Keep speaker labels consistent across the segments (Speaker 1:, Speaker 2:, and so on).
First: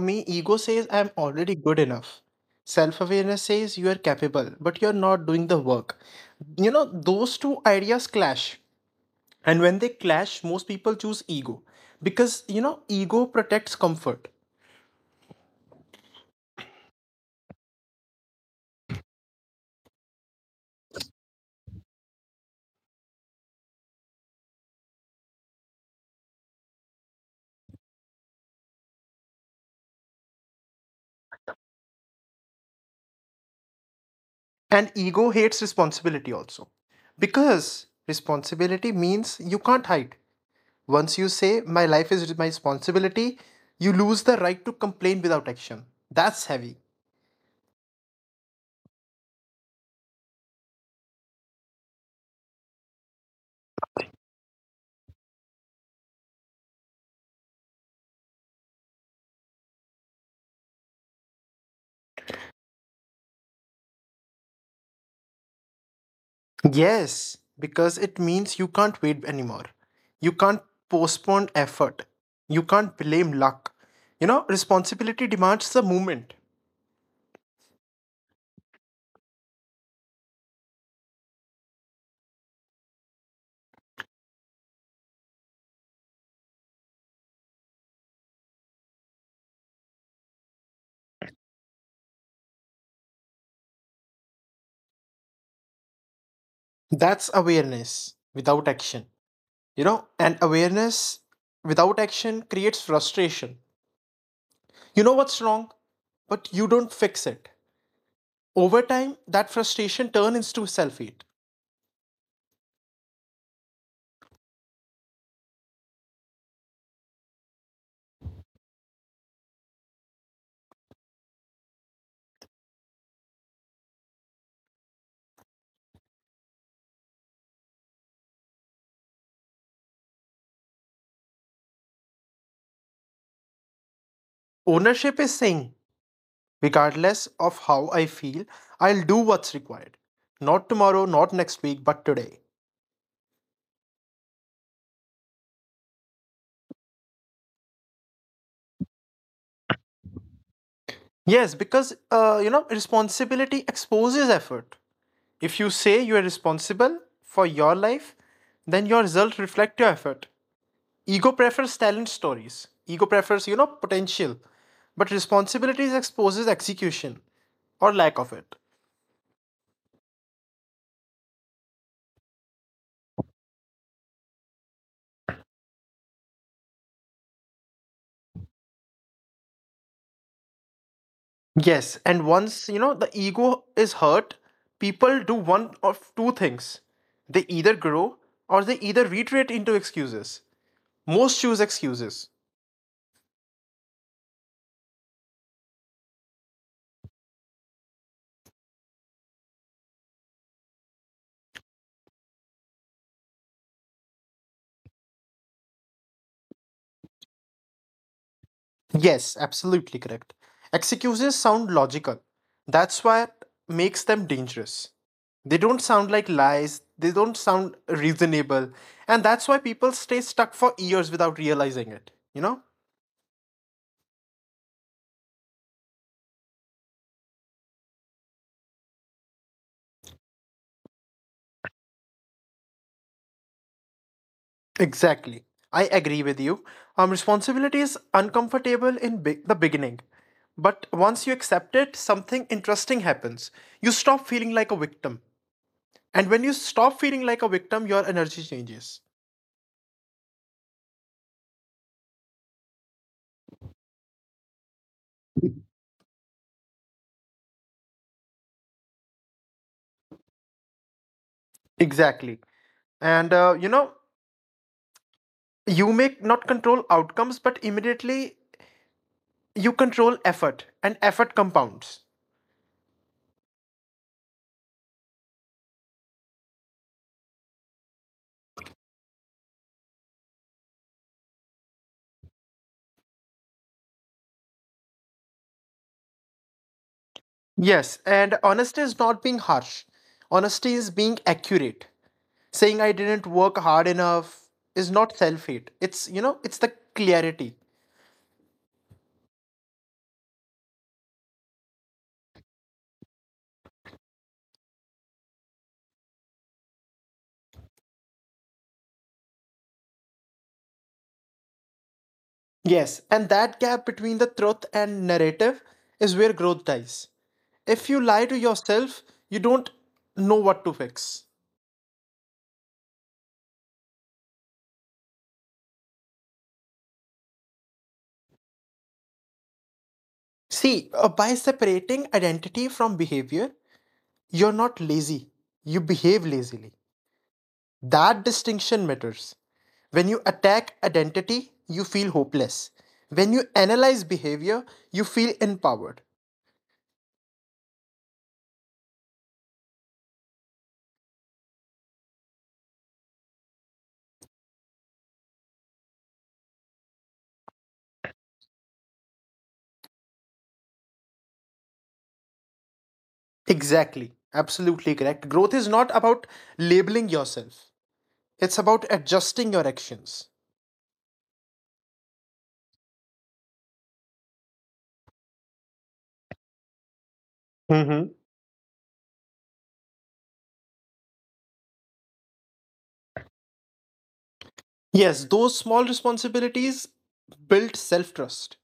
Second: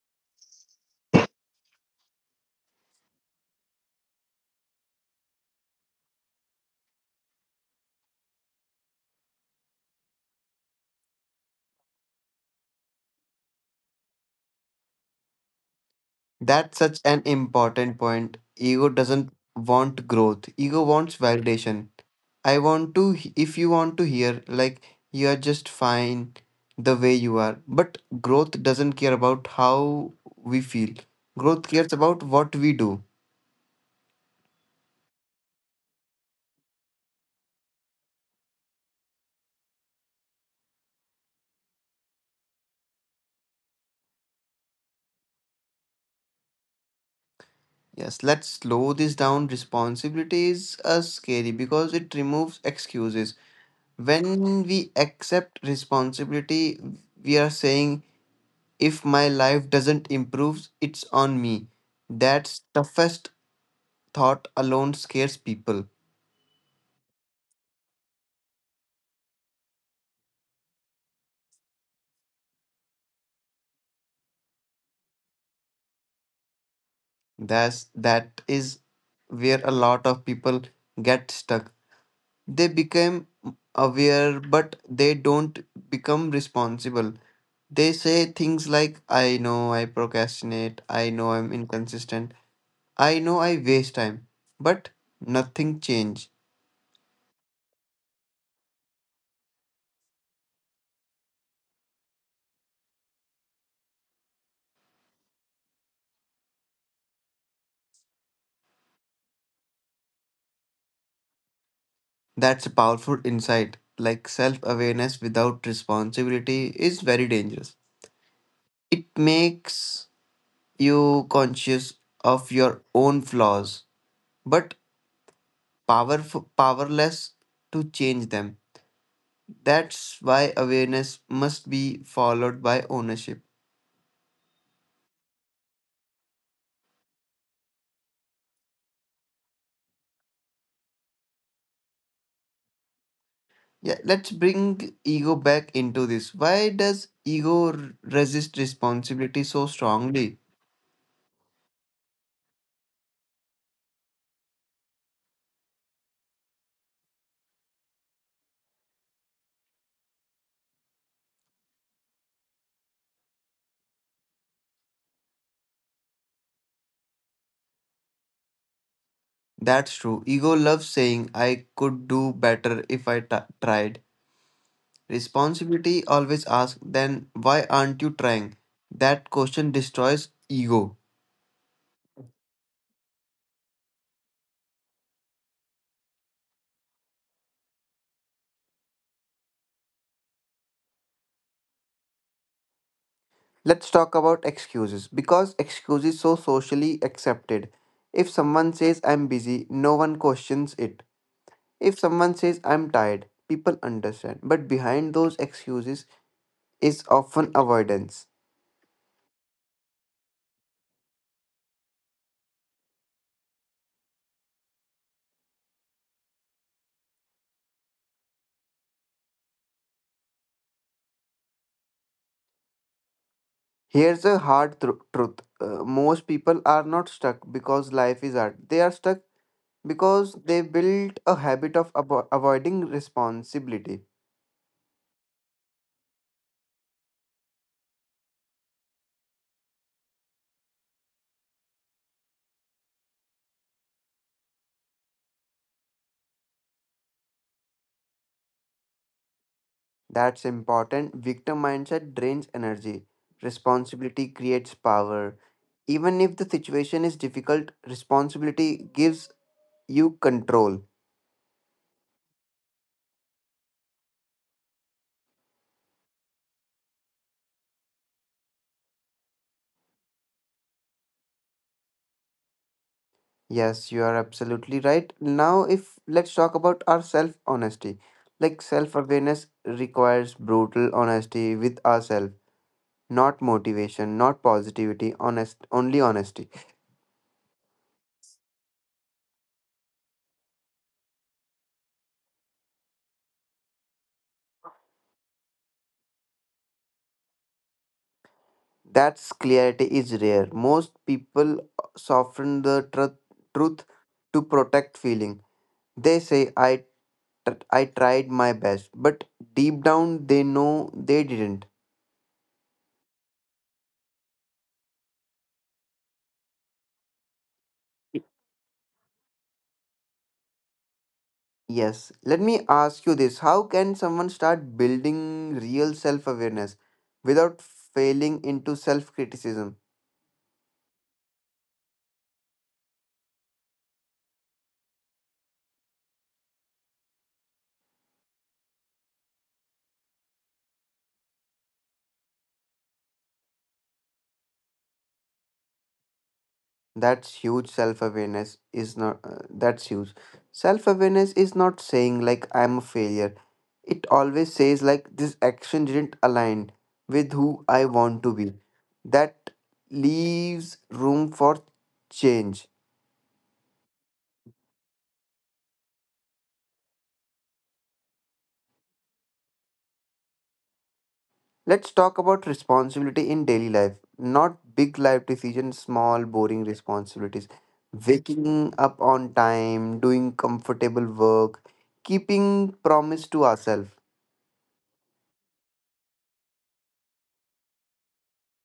Speaker 1: me, ego says I'm already good enough. Self-awareness says you are capable, but you're not doing the work. You know, those two ideas clash. And when they clash, most people choose ego because, you know, ego protects comfort
Speaker 2: That's such an important point. Ego doesn't want growth, ego wants validation. I want to, if you want to hear, like, you are just fine the way you are. But growth doesn't care about how we feel, growth cares about what we do.
Speaker 1: and ego hates responsibility also. Because responsibility means you can't hide. Once you say my life is my responsibility, you lose the right to complain without action. That's heavy.
Speaker 2: Yes, let's slow this down. Responsibility is scary because it removes excuses. When we accept responsibility, we are saying, if my life doesn't improve, it's on me. That's toughest thought alone scares people.
Speaker 1: Yes, because it means you can't wait anymore. You can't postpone effort. You can't blame luck. You know, responsibility demands the movement.
Speaker 2: That is where a lot of people get stuck. They become aware, but they don't become responsible. They say things like, I know I procrastinate, I know I'm inconsistent, I know I waste time, but nothing change.
Speaker 1: That's awareness without action. You know, and awareness without action creates frustration. You know what's wrong, but you don't fix it. Over time, that frustration turns into self hate.
Speaker 2: That's a powerful insight. Like, self awareness without responsibility is very dangerous. It makes you conscious of your own flaws, but powerless to change them. That's why awareness must be followed by ownership.
Speaker 1: Ownership is saying, regardless of how I feel, I'll do what's required. Not tomorrow, not next week, but today.
Speaker 2: Yeah, let's bring ego back into this. Why does resist responsibility so strongly?
Speaker 1: Yes, because you know, responsibility exposes effort. If you say you are responsible for your life, then your results reflect your effort. Ego prefers talent stories. Ego prefers, you know, potential. But responsibilities exposes execution or lack of it.
Speaker 2: That's true. Ego loves saying, I could do better if tried. Responsibility always asks, then why aren't you trying? That question destroys ego.
Speaker 1: Yes, and once, you know, the ego is hurt, people do one of two things. They either grow or they either retreat into excuses. Most choose excuses.
Speaker 2: Let's talk about excuses because excuses so socially accepted. If someone says I'm busy, no one questions it. If someone says I'm tired, people understand. But behind those excuses is often avoidance.
Speaker 1: Yes, absolutely correct. Excuses sound logical. That's what makes them dangerous. They don't sound like lies, they don't sound reasonable, and that's why people stay stuck for years without realizing it, you know?
Speaker 2: Here's a hard truth. Most people are not stuck because life is hard. They are stuck because they built a habit of avoiding responsibility.
Speaker 1: Exactly. I agree with you. Responsibility is uncomfortable in the beginning. But once you accept it, something interesting happens. You stop feeling like a victim. And when you stop feeling like a victim, your energy changes.
Speaker 2: That's important. Victim mindset drains energy. Responsibility creates power. Even if the situation is difficult, responsibility gives you control.
Speaker 1: Exactly. And you know, you may not control outcomes but immediately you control effort and effort compounds.
Speaker 2: Yes, you are absolutely right. Now, if let's talk about our self honesty. Like, self awareness requires brutal honesty with ourselves, not motivation, not positivity, honest, only honesty.
Speaker 1: Yes, and honesty is not being harsh. Honesty is being accurate. Saying I didn't work hard enough is not self-hate, it's, you know, it's the clarity.
Speaker 2: That's clarity is rare. Most people soften the truth to protect feeling. They say, I, I tried my best, but deep down they know they didn't.
Speaker 1: Yes, and that gap between the truth and narrative is where growth dies. If you lie to yourself, you don't know what to fix.
Speaker 2: Yes, let me ask you this. How can someone start building real self awareness without failing into self criticism?
Speaker 1: See, by separating identity from behavior. You're not lazy, you behave lazily. That distinction matters. When you attack identity, you feel hopeless. When you analyze behavior, you feel empowered.
Speaker 2: That's huge. Self awareness is not that's huge self awareness is not saying like, I'm a failure. It always says like, this action didn't align with who I want to be. That leaves room for change.
Speaker 1: Exactly. Absolutely correct. Growth is not about labeling yourself, it's about adjusting your actions.
Speaker 2: Let's talk about responsibility in daily life, not big life decisions, small boring responsibilities,
Speaker 1: Hmm.
Speaker 2: waking up on time, doing comfortable work, keeping promise to ourselves.
Speaker 1: Yes, those small responsibilities build self trust.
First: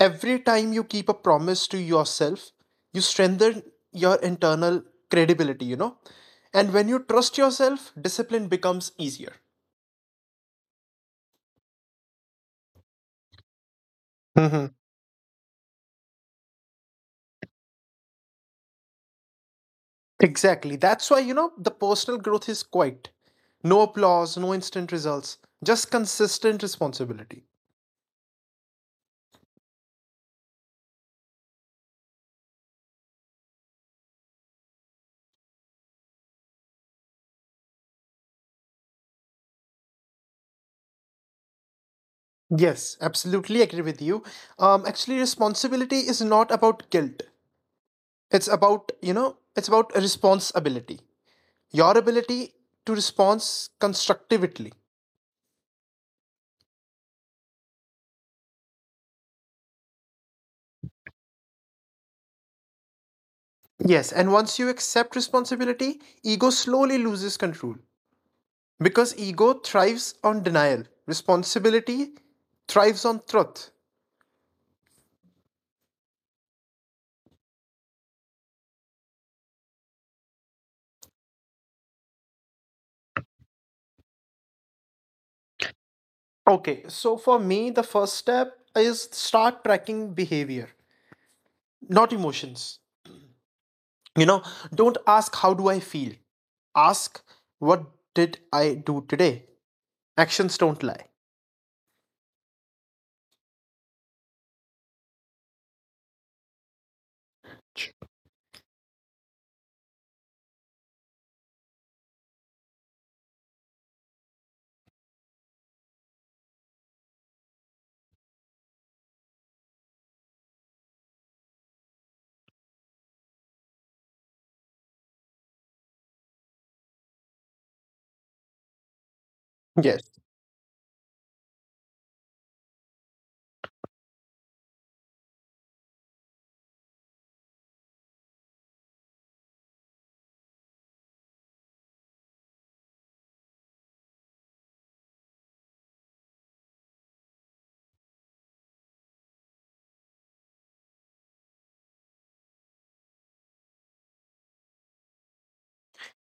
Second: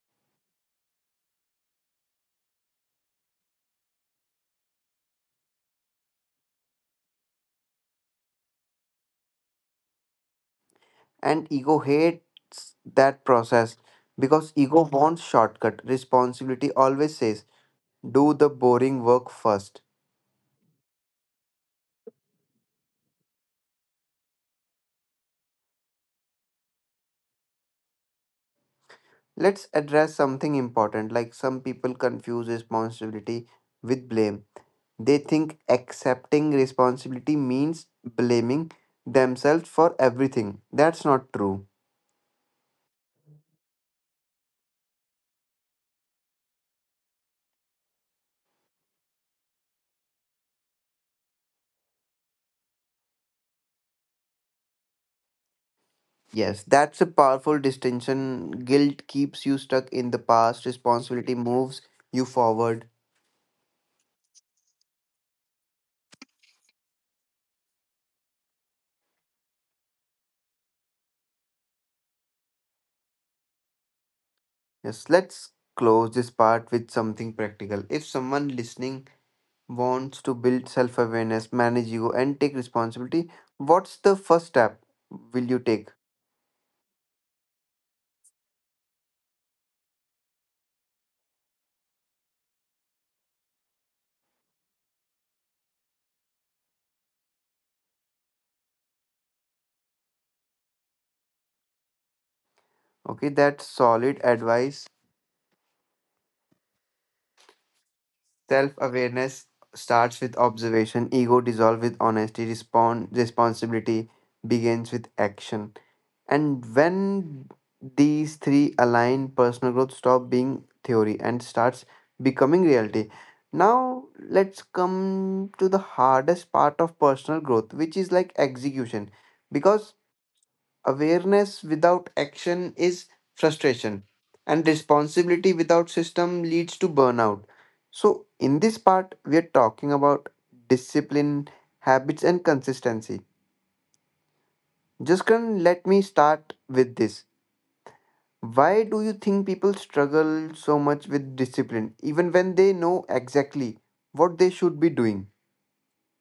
Speaker 1: Every time you keep a promise to yourself, you strengthen your internal credibility, you know? And when you trust yourself, discipline becomes easier.
Speaker 2: And ego hates that process because
Speaker 1: Hmm.
Speaker 2: ego wants shortcut. Responsibility always says, do the boring work first.
Speaker 1: Exactly. That's why, you know, the personal growth is quiet. No applause, no instant results, just consistent responsibility.
Speaker 2: Let's address something important. Like, some people confuse responsibility with blame. They think accepting responsibility means blaming themselves for everything. That's not true.
Speaker 1: Yes, absolutely agree with you. Actually, responsibility is not about guilt. It's about, you know, it's about responsibility. Your ability to respond constructively.
Speaker 2: Yes, that's a powerful distinction. Guilt keeps you stuck in the past, responsibility moves you forward.
Speaker 1: Yes, and once you accept responsibility, ego slowly loses control because ego thrives on denial, responsibility thrives on truth.
Speaker 2: Yes, let's close this part with something practical. If someone listening wants to build self awareness, manage ego, and take responsibility, what's the first step will you
Speaker 1: Okay,
Speaker 2: take?
Speaker 1: so for me, the first step is start tracking behavior, not emotions. You know, don't ask, how do I feel? Ask, what did I do today? Actions don't lie.
Speaker 2: Okay, that's solid advice. Self awareness starts with observation, ego dissolves with honesty, respond, responsibility begins with action. And when these three align, personal growth stops being theory and starts becoming reality. Now let's come to the hardest part of personal growth, which is like execution. Because
Speaker 1: Yes.
Speaker 2: awareness without action is frustration, and responsibility without system leads to burnout. So, in this part, we are talking about discipline, habits, and consistency. Just let me start with this. Why do you think people struggle so much with discipline, even when they know exactly what they should be doing?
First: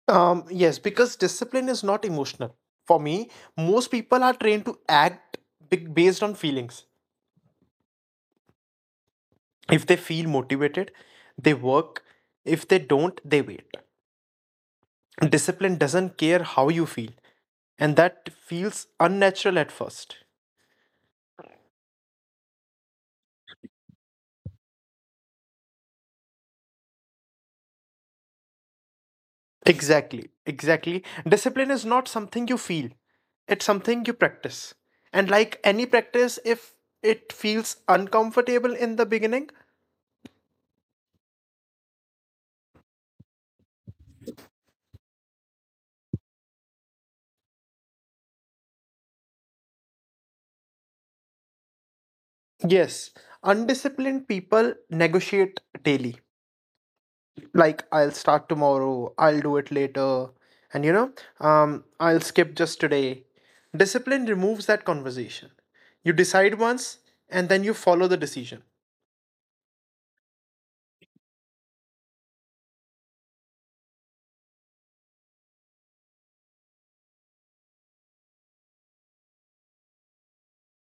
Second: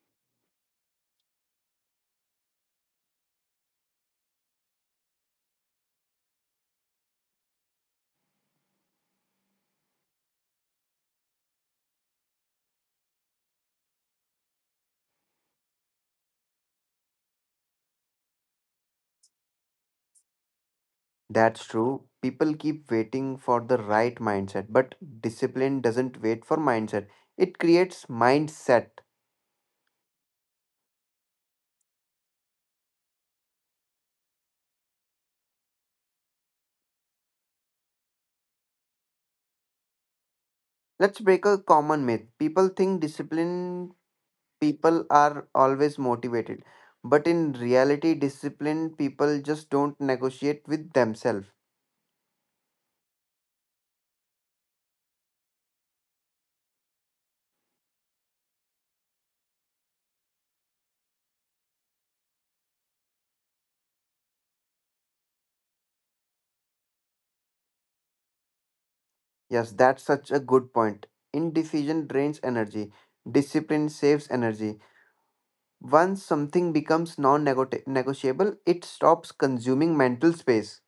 Speaker 1: Yes, because discipline is not emotional. For me, most people are trained to act based on feelings. If they feel motivated, they work. If they don't, they wait. Discipline doesn't care how you feel, and that feels unnatural at first.
Speaker 2: That's true. People keep waiting for the right mindset, but discipline doesn't wait for mindset. It creates mindset.
Speaker 1: Exactly, exactly. Discipline is not something you feel, it's something you practice. And like any practice, if it feels uncomfortable in the beginning,
Speaker 2: Let's break a common myth. People think disciplined people are always motivated, but in reality, disciplined people just don't negotiate with themselves.
Speaker 1: yes, undisciplined people negotiate daily. Like, I'll start tomorrow, I'll do it later, and you know, I'll skip just today. Discipline removes that conversation. You decide once and then you follow the decision.
Speaker 2: Yes, that's such a good point. Indecision drains energy, discipline saves energy. Once something becomes non negotiable, it stops consuming mental space.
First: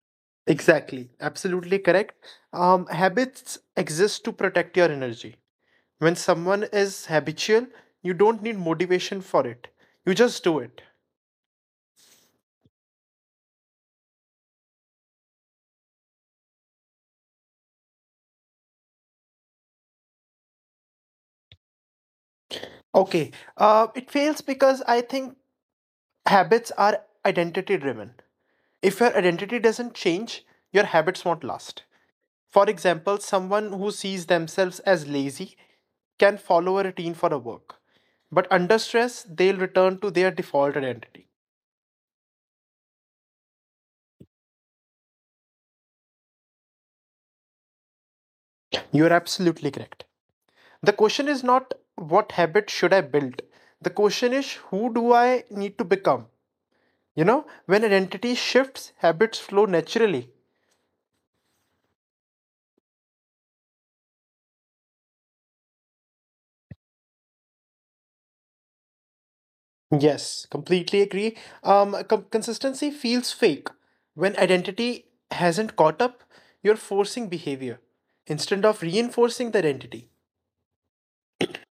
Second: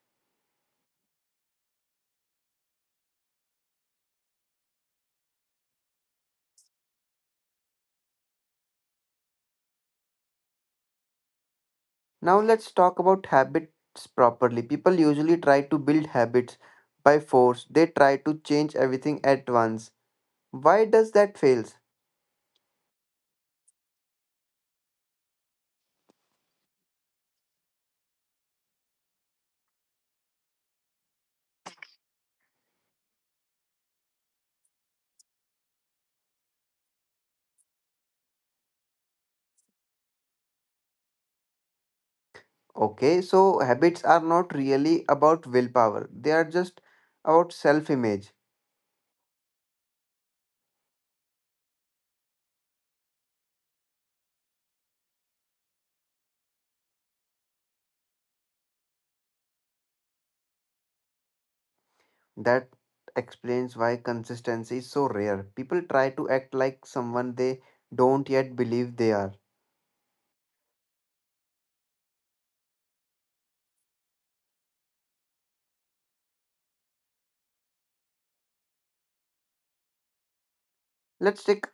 Speaker 1: Exactly, absolutely correct. Habits exist to protect your energy. When someone is habitual, you don't need motivation for it, you just do it.
Speaker 2: Now let's talk about habits properly. People usually try to build habits by force. They try to change everything at once. Why does that fails?
Speaker 1: Okay, it fails because I think habits are identity driven. If your identity doesn't change, your habits won't last. For example, someone who sees themselves as lazy can follow a routine for a work, but under stress, they'll return to their default identity.
Speaker 2: Okay, so habits are not really about willpower. They are just about self-image.
Speaker 1: You're absolutely correct. The question is not what habit should I build? The question is who do I need to become? You know, when identity shifts, habits flow naturally.
Speaker 2: That explains why consistency is so rare. People try to act like someone they don't yet believe they are.
Speaker 1: Yes, completely agree. Consistency feels fake. When identity hasn't caught up, you're forcing behavior instead of reinforcing the identity.
Speaker 2: Let's take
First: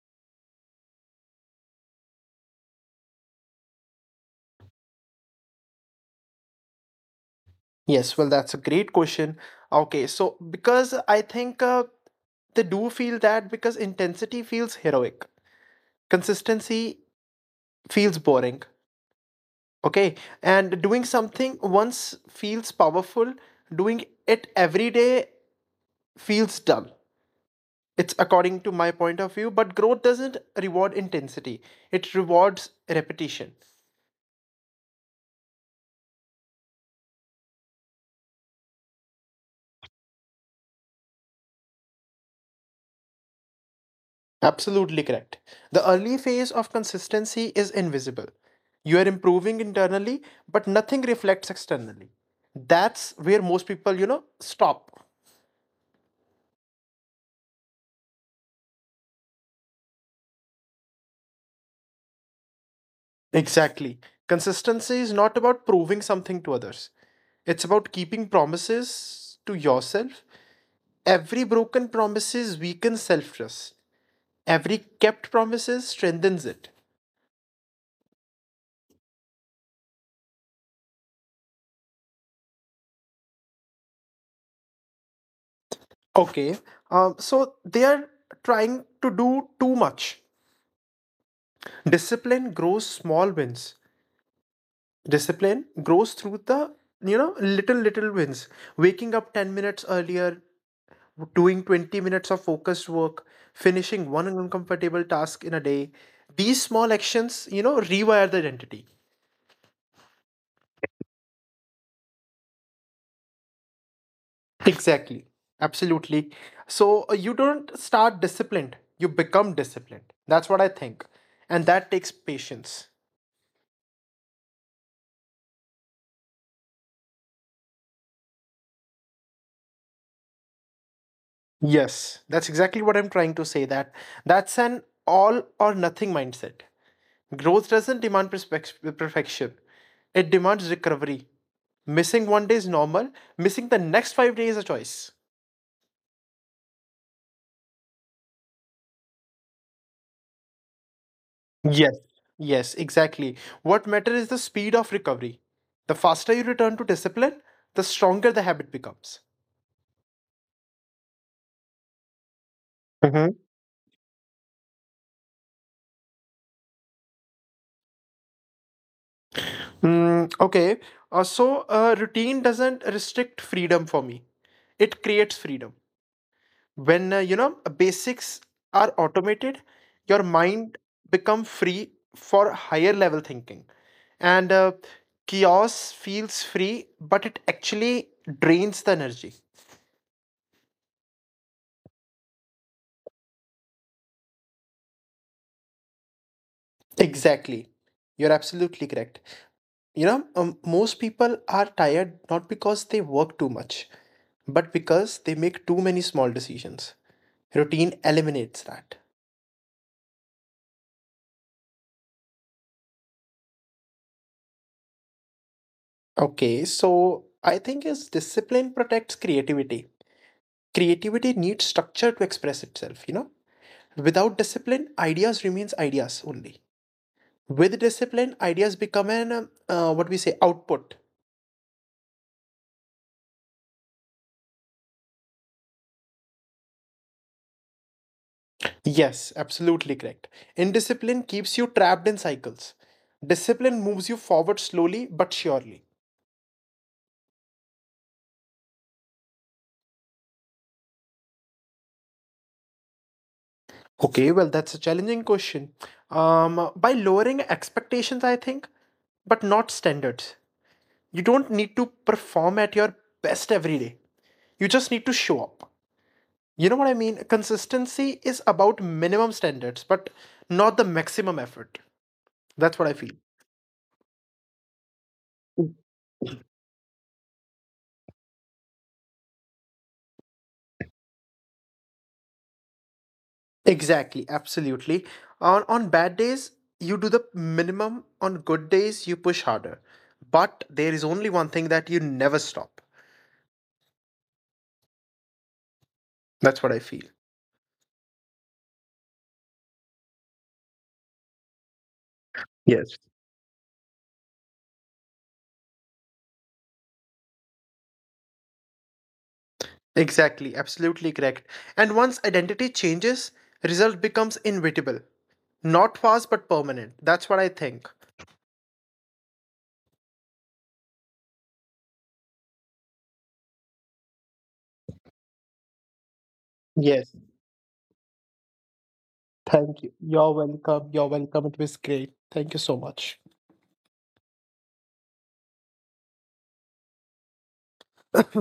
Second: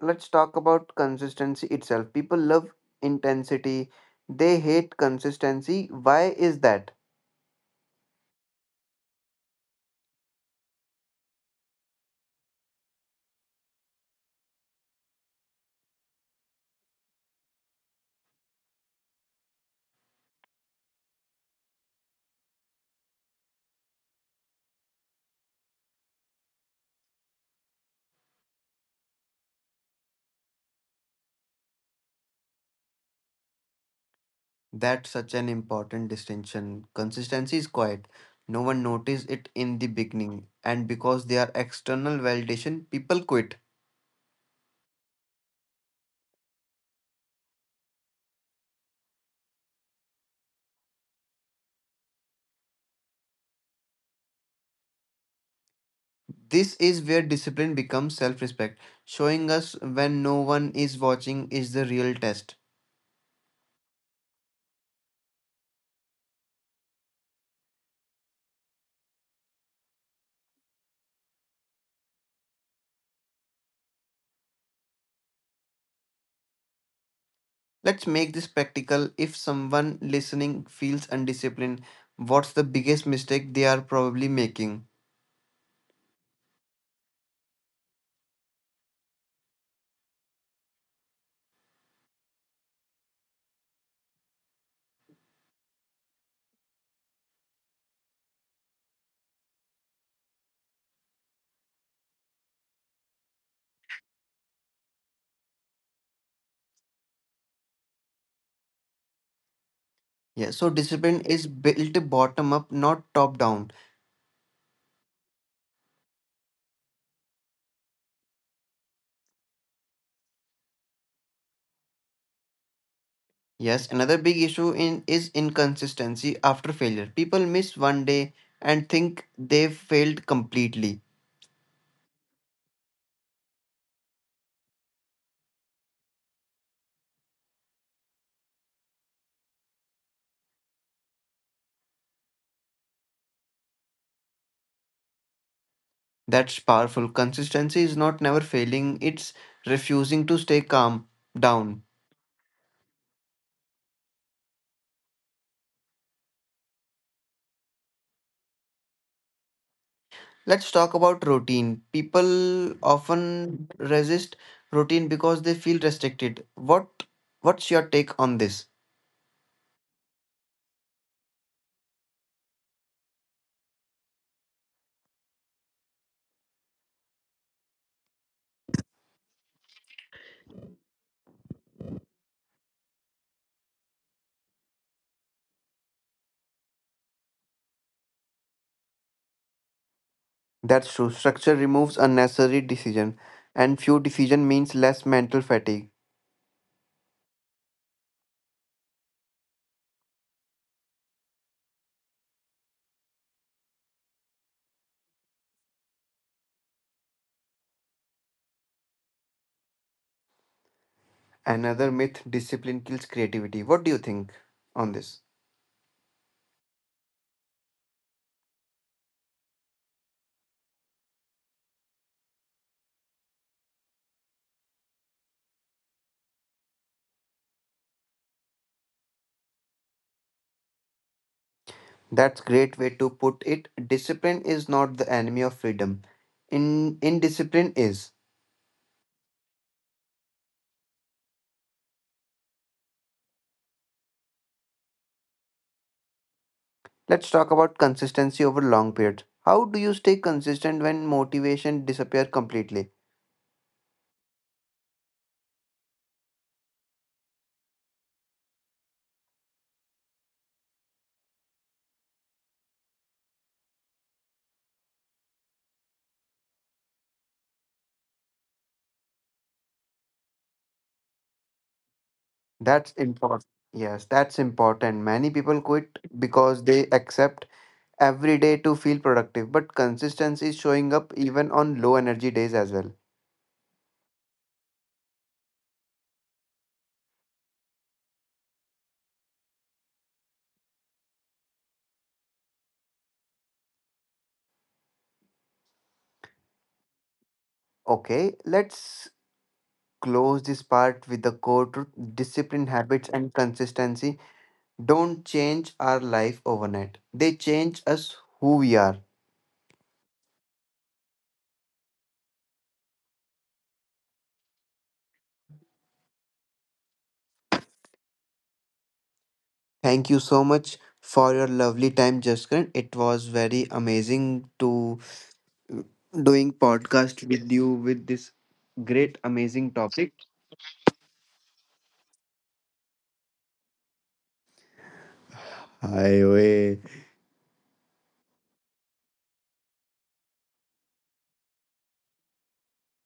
Speaker 2: let's talk about consistency itself. People love intensity, they hate consistency. Why is that?
Speaker 1: Yes, well, that's a great question. Okay, so because I think they do feel that because intensity feels heroic, consistency feels boring. Okay, and doing something once feels powerful, doing it every day feels dull. It's according to my point of view, but growth doesn't reward intensity, it rewards repetition.
Speaker 2: That's such an important distinction. Consistency is quiet. No one notices it in the beginning, and because they are external validation, people quit.
Speaker 1: Absolutely correct. The early phase of consistency is invisible. You are improving internally, but nothing reflects externally. That's where most people, you know, stop.
Speaker 2: This is where discipline becomes self respect. Showing us when no one is watching is the real test.
Speaker 1: Exactly. Consistency is not about proving something to others, it's about keeping promises to yourself. Every broken promises weakens self trust, every kept promises strengthens it.
Speaker 2: Let's make this practical. If someone listening feels undisciplined, what's the biggest mistake they are probably making?
Speaker 1: Okay. So they are trying to do too much. Discipline grows small wins. Discipline grows through the, you know, little wins. Waking up 10 minutes earlier, doing 20 minutes of focused work, finishing one uncomfortable task in a day. These small actions, you know, rewire the identity.
Speaker 2: Yeah, so discipline is built bottom up, not top down.
Speaker 1: Exactly. Absolutely. So you don't start disciplined, you become disciplined. That's what I think. And that takes patience.
Speaker 2: Yes, another big issue in is inconsistency after failure. People miss one day and think they've failed completely.
Speaker 1: Yes, that's exactly what I'm trying to say, that that's an all or nothing mindset. Growth doesn't demand perfection. It demands recovery. Missing one day is normal, missing the next 5 days is a choice.
Speaker 2: That's powerful. Consistency is not never failing, it's refusing to stay calm down.
Speaker 1: Yes. Yes, exactly. What matters is the speed of recovery. The faster you return to discipline, the stronger the habit becomes.
Speaker 2: Let's talk about routine. People
Speaker 1: Mhm.
Speaker 2: often resist routine because they feel restricted. What's your take on this?
Speaker 1: Mm, okay. So, routine doesn't restrict freedom for me, it creates freedom. When you know, basics are automated, your mind become free for higher level thinking. And chaos feels free but it actually drains the energy.
Speaker 2: That's true. Structure removes unnecessary decision, and few decision means less mental fatigue.
Speaker 1: Exactly, you're absolutely correct. You know, most people are tired not because they work too much but because they make too many small decisions. Routine eliminates that.
Speaker 2: Another myth: discipline kills creativity. What do you think on this?
Speaker 1: Okay, so I think is discipline protects creativity. Creativity needs structure to express itself, you know. Without discipline, ideas remains ideas only. With discipline, ideas become an what we say, output.
Speaker 2: That's great way to put it. Discipline is not the enemy of freedom. In indiscipline is.
Speaker 1: Yes, absolutely correct. Indiscipline keeps you trapped in cycles, discipline moves you forward slowly but surely.
Speaker 2: Let's talk about consistency over long period. How do you stay consistent when motivation disappear completely?
Speaker 1: Okay, well, that's a challenging question. um by lowering expectations, I think, but not standards. You don't need to perform at your best every day, you just need to show up. You know what I mean? Consistency is about minimum standards, but not the maximum effort. That's what I
Speaker 2: That's
Speaker 1: feel.
Speaker 2: important. Yes, that's important. Many people quit because they accept every day to feel productive, but consistency is showing up even on low energy days as well.
Speaker 1: Exactly, absolutely. On bad days, you do the minimum. On good days, you push harder. But there is only one thing that you never stop. That's what I feel.
Speaker 2: Okay, let's close this part with the core truth. Discipline,
Speaker 1: Yes.
Speaker 2: habits, and consistency don't change our life overnight, they change us who we are.
Speaker 1: Exactly, absolutely correct. And once identity changes, result becomes inevitable. Not fast but permanent. That's what I think.
Speaker 2: Thank you so much for your lovely time, Jaskran. It was very amazing to uh, doing
Speaker 1: Yes.
Speaker 2: podcast with you with this great
Speaker 1: Thank you.
Speaker 2: amazing
Speaker 1: You're
Speaker 2: topic.
Speaker 1: welcome. You're welcome. It was great. Thank you so much.
Speaker 2: Highway.